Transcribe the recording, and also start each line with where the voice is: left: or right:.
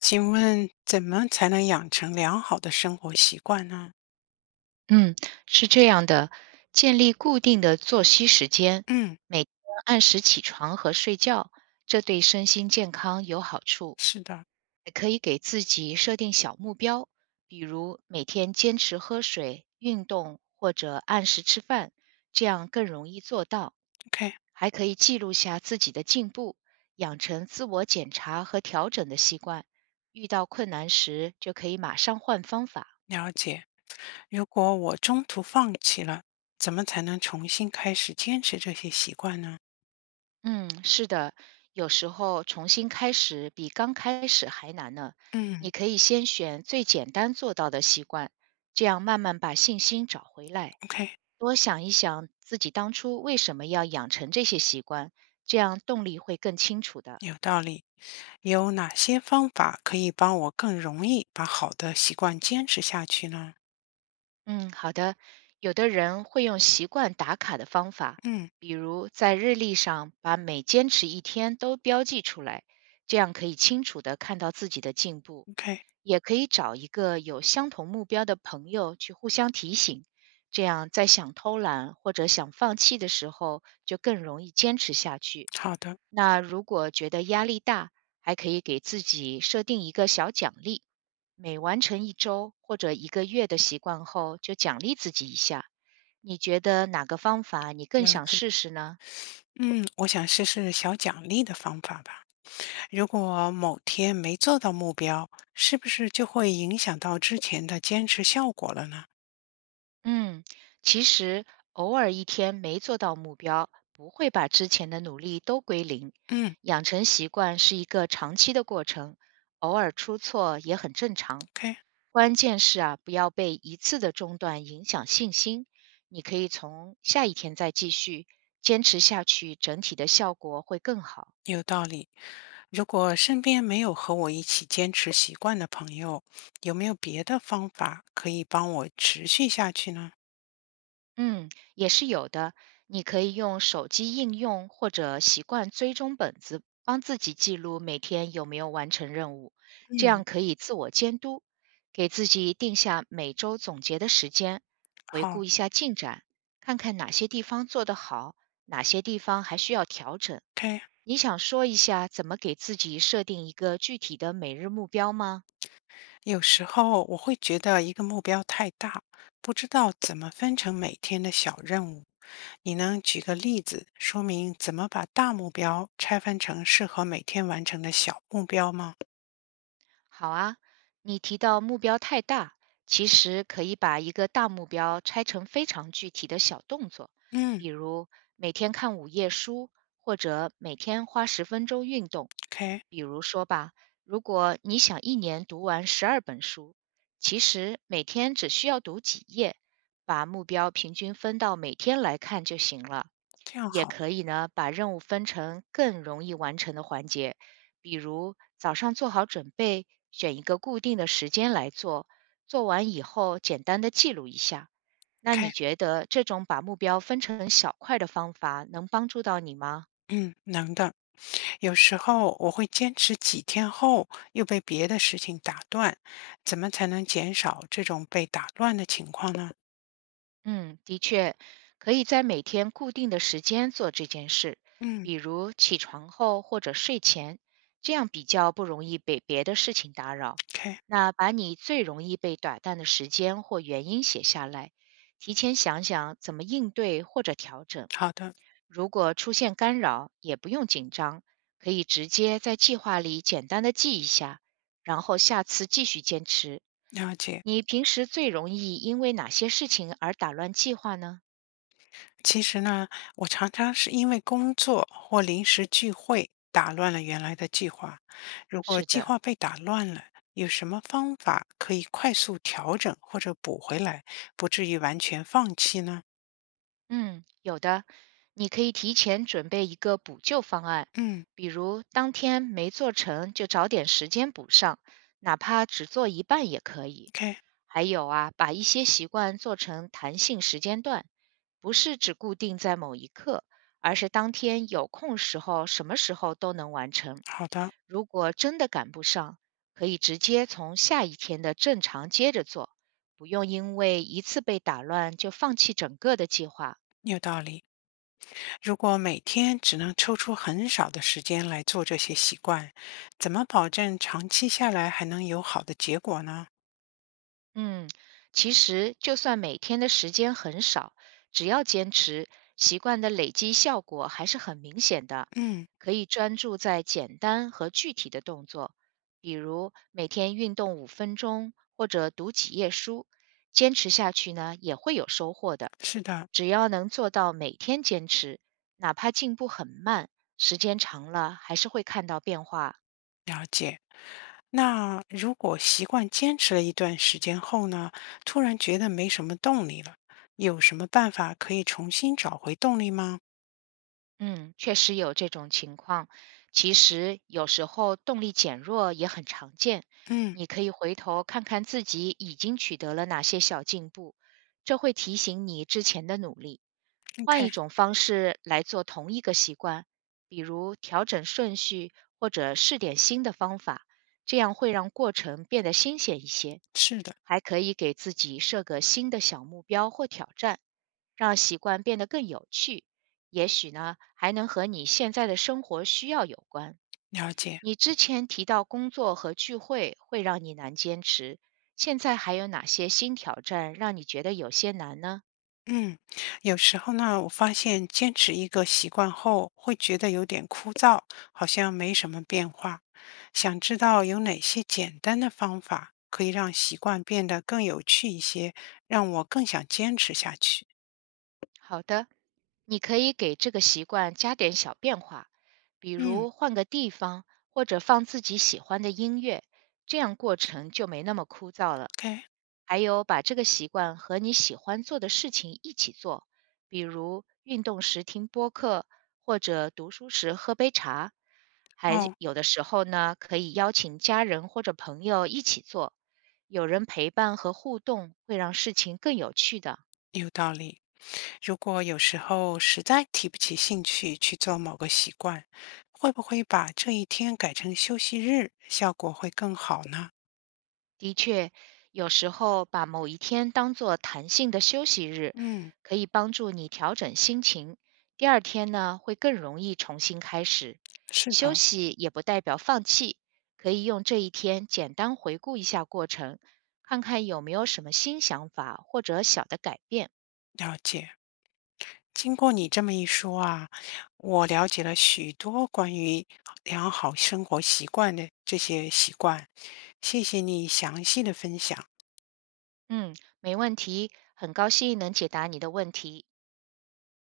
left: 请问怎么才能养成良好的生活习惯呢？
right: 嗯，是这样的，建立固定的作息时间，
left: 嗯，
right: 每天按时起床和睡觉，这对身心健康有好处。
left: 是的
right: 也可以给自己设定小目标，比如每天坚持喝水、运动或者按时吃饭，这样更容易做到。
left: ，OK，
right: 还可以记录下自己的进步，养成自我检查和调整的习惯。遇到困难时，就可以马上换方法。
left: 了解。如果我中途放弃了，怎么才能重新开始坚持这些习惯呢？
right: 嗯，是的，有时候重新开始比刚开始还难呢。你
left: 嗯
right: 可以先选最简单做到的习惯，这样慢慢把信心找回来。
left: ，OK，
right: 多想一想自己当初为什么要养成这些习惯，这样动力会更清楚的。
left: 有道理。有哪些方法可以帮我更容易把好的习惯坚持下去呢？
right: 嗯，好的。有的人会用习惯打卡的方法，
left: 嗯
right: 比如在日历上把每坚持一天都标记出来，这样可以清楚的看到自己的进步。
left: ，OK，
right: 也可以找一个有相同目标的朋友去互相提醒，这样在想偷懒或者想放弃的时候，就更容易坚持下去。
left: 好的，
right: 那如果觉得压力大，还可以给自己设定一个小奖励，每完成一周或者一个月的习惯后，就奖励自己一下。你觉得哪个方法你更
left: 了
right: 想
left: 解。
right: 试试呢？
left: 嗯，我想试试小奖励的方法吧。如果某天没做到目标，是不是就会影响到之前的坚持效果了呢？
right: 嗯，其实偶尔一天没做到目标，不会把之前的努力都归零。
left: 嗯
right: 养成习惯是一个长期的过程，偶尔出错也很正常。
left: ，OK，
right: 关键是啊，不要被一次的中断影响信心。你可以从下一天再继续，坚持下去，整体的效果会更好。
left: 有道理。如果身边没有和我一起坚持习惯的朋友，有没有别的方法可以帮我持续下去呢？
right: 嗯，也是有的。你可以用手机应用或者习惯追踪本子，帮自己记录每天有没有完成任务，这
left: 嗯，
right: 样可以自我监督，给自己定下每周总结的时间，回顾
left: 好
right: 一下进展，看看哪些地方做得好，哪些地方还需要调整。
left: ，OK。
right: 你想说一下怎么给自己设定一个具体的每日目标吗？
left: 有时候我会觉得一个目标太大，不知道怎么分成每天的小任务。你能举个例子说明怎么把大目标拆分成适合每天完成的小目标吗？
right: 好啊，你提到目标太大，其实可以把一个大目标拆成非常具体的小动作，
left: 嗯
right: 比如每天看5页书，或者每天花10分钟运动。
left: ，OK，
right: 比如说吧，如果你想1年读完12本书，其实每天只需要读几页，把目标平均分到每天来看就行了。
left: 这样
right: 也
left: 好
right: 可以呢，把任务分成更容易完成的环节，比如早上做好准备，选一个固定的时间来做，做完以后简单的记录一下。那
left: ，OK，
right: 你觉得这种把目标分成小块的方法能帮助到你吗？
left: 嗯，能的。有时候我会坚持几天后又被别的事情打断，怎么才能减少这种被打乱的情况呢？
right: 嗯，的确，可以在每天固定的时间做这件事，
left: 嗯
right: 比如起床后或者睡前，这样比较不容易被别的事情打扰。
left: ，OK，
right: 那把你最容易被打断的时间或原因写下来，提前想想怎么应对或者调整。
left: 好的，
right: 如果出现干扰，也不用紧张，可以直接在计划里简单的记一下，然后下次继续坚持。
left: 了解。
right: 你平时最容易因为哪些事情而打乱计划呢？
left: 其实呢，我常常是因为工作或临时聚会打乱了原来的计划。如果
right: 是
left: 计
right: 的，
left: 划被打乱了，有什么方法可以快速调整或者补回来，不至于完全放弃呢？
right: 嗯，有的，你可以提前准备一个补救方案，
left: 嗯
right: 比如当天没做成就找点时间补上，哪怕只做一半也可以。
left: ，OK，
right: 还有啊，把一些习惯做成弹性时间段，不是只固定在某一刻，而是当天有空时候，什么时候都能完成。
left: 好的，
right: 如果真的赶不上，可以直接从下一天的正常接着做，不用因为一次被打乱就放弃整个的计划。
left: 有道理。如果每天只能抽出很少的时间来做这些习惯，怎么保证长期下来还能有好的结果呢？
right: 嗯，其实就算每天的时间很少，只要坚持，习惯的累积效果还是很明显的。
left: 嗯，
right: 可以专注在简单和具体的动作，比如每天运动5分钟或者读几页书，坚持下去呢也会有收获的。
left: 是的。
right: 只要能做到每天坚持，哪怕进步很慢，时间长了还是会看到变化。
left: 了解。那如果习惯坚持了一段时间后呢，突然觉得没什么动力了，有什么办法可以重新找回动力吗？
right: 嗯，确实有这种情况。其实有时候动力减弱也很常见，
left: 嗯
right: 你可以回头看看自己已经取得了哪些小进步，这会提醒你之前的努力。换
left: ，OK，
right: 一种方式来做同一个习惯，比如调整顺序或者试点新的方法，这样会让过程变得新鲜一些。
left: 是的，
right: 还可以给自己设个新的小目标或挑战，让习惯变得更有趣。也许呢，还能和你现在的生活需要有关。
left: 了解。
right: 你之前提到工作和聚会会让你难坚持，现在还有哪些新挑战让你觉得有些难呢？
left: 嗯，有时候呢，我发现坚持一个习惯后，会觉得有点枯燥，好像没什么变化。想知道有哪些简单的方法可以让习惯变得更有趣一些，让我更想坚持下去。
right: 好的，你可以给这个习惯加点小变化，比
left: 嗯
right: 如换个地方，或者放自己喜欢的音乐，这样过程就没那么枯燥了。
left: ，OK，
right: 还有，把这个习惯和你喜欢做的事情一起做，比如运动时听播客，或者读书时喝杯茶。还
left: 哦。
right: 有的时候呢，可以邀请家人或者朋友一起做，有人陪伴和互动，会让事情更有趣的。
left: 有道理。如果有时候实在提不起兴趣去做某个习惯，会不会把这一天改成休息日，效果会更好呢？
right: 的确，有时候把某一天当做弹性的休息日，
left: 嗯，
right: 可以帮助你调整心情。第二天呢，会更容易重新开始。
left: 是
right: 休
left: 的，
right: 息也不代表放弃，可以用这一天简单回顾一下过程，看看有没有什么新想法或者小的改变。
left: 了解。经过你这么一说啊，我了解了许多关于良好生活习惯的这些习惯。谢谢你详细的分享。
right: 嗯，没问题，很高兴能解答你的问题。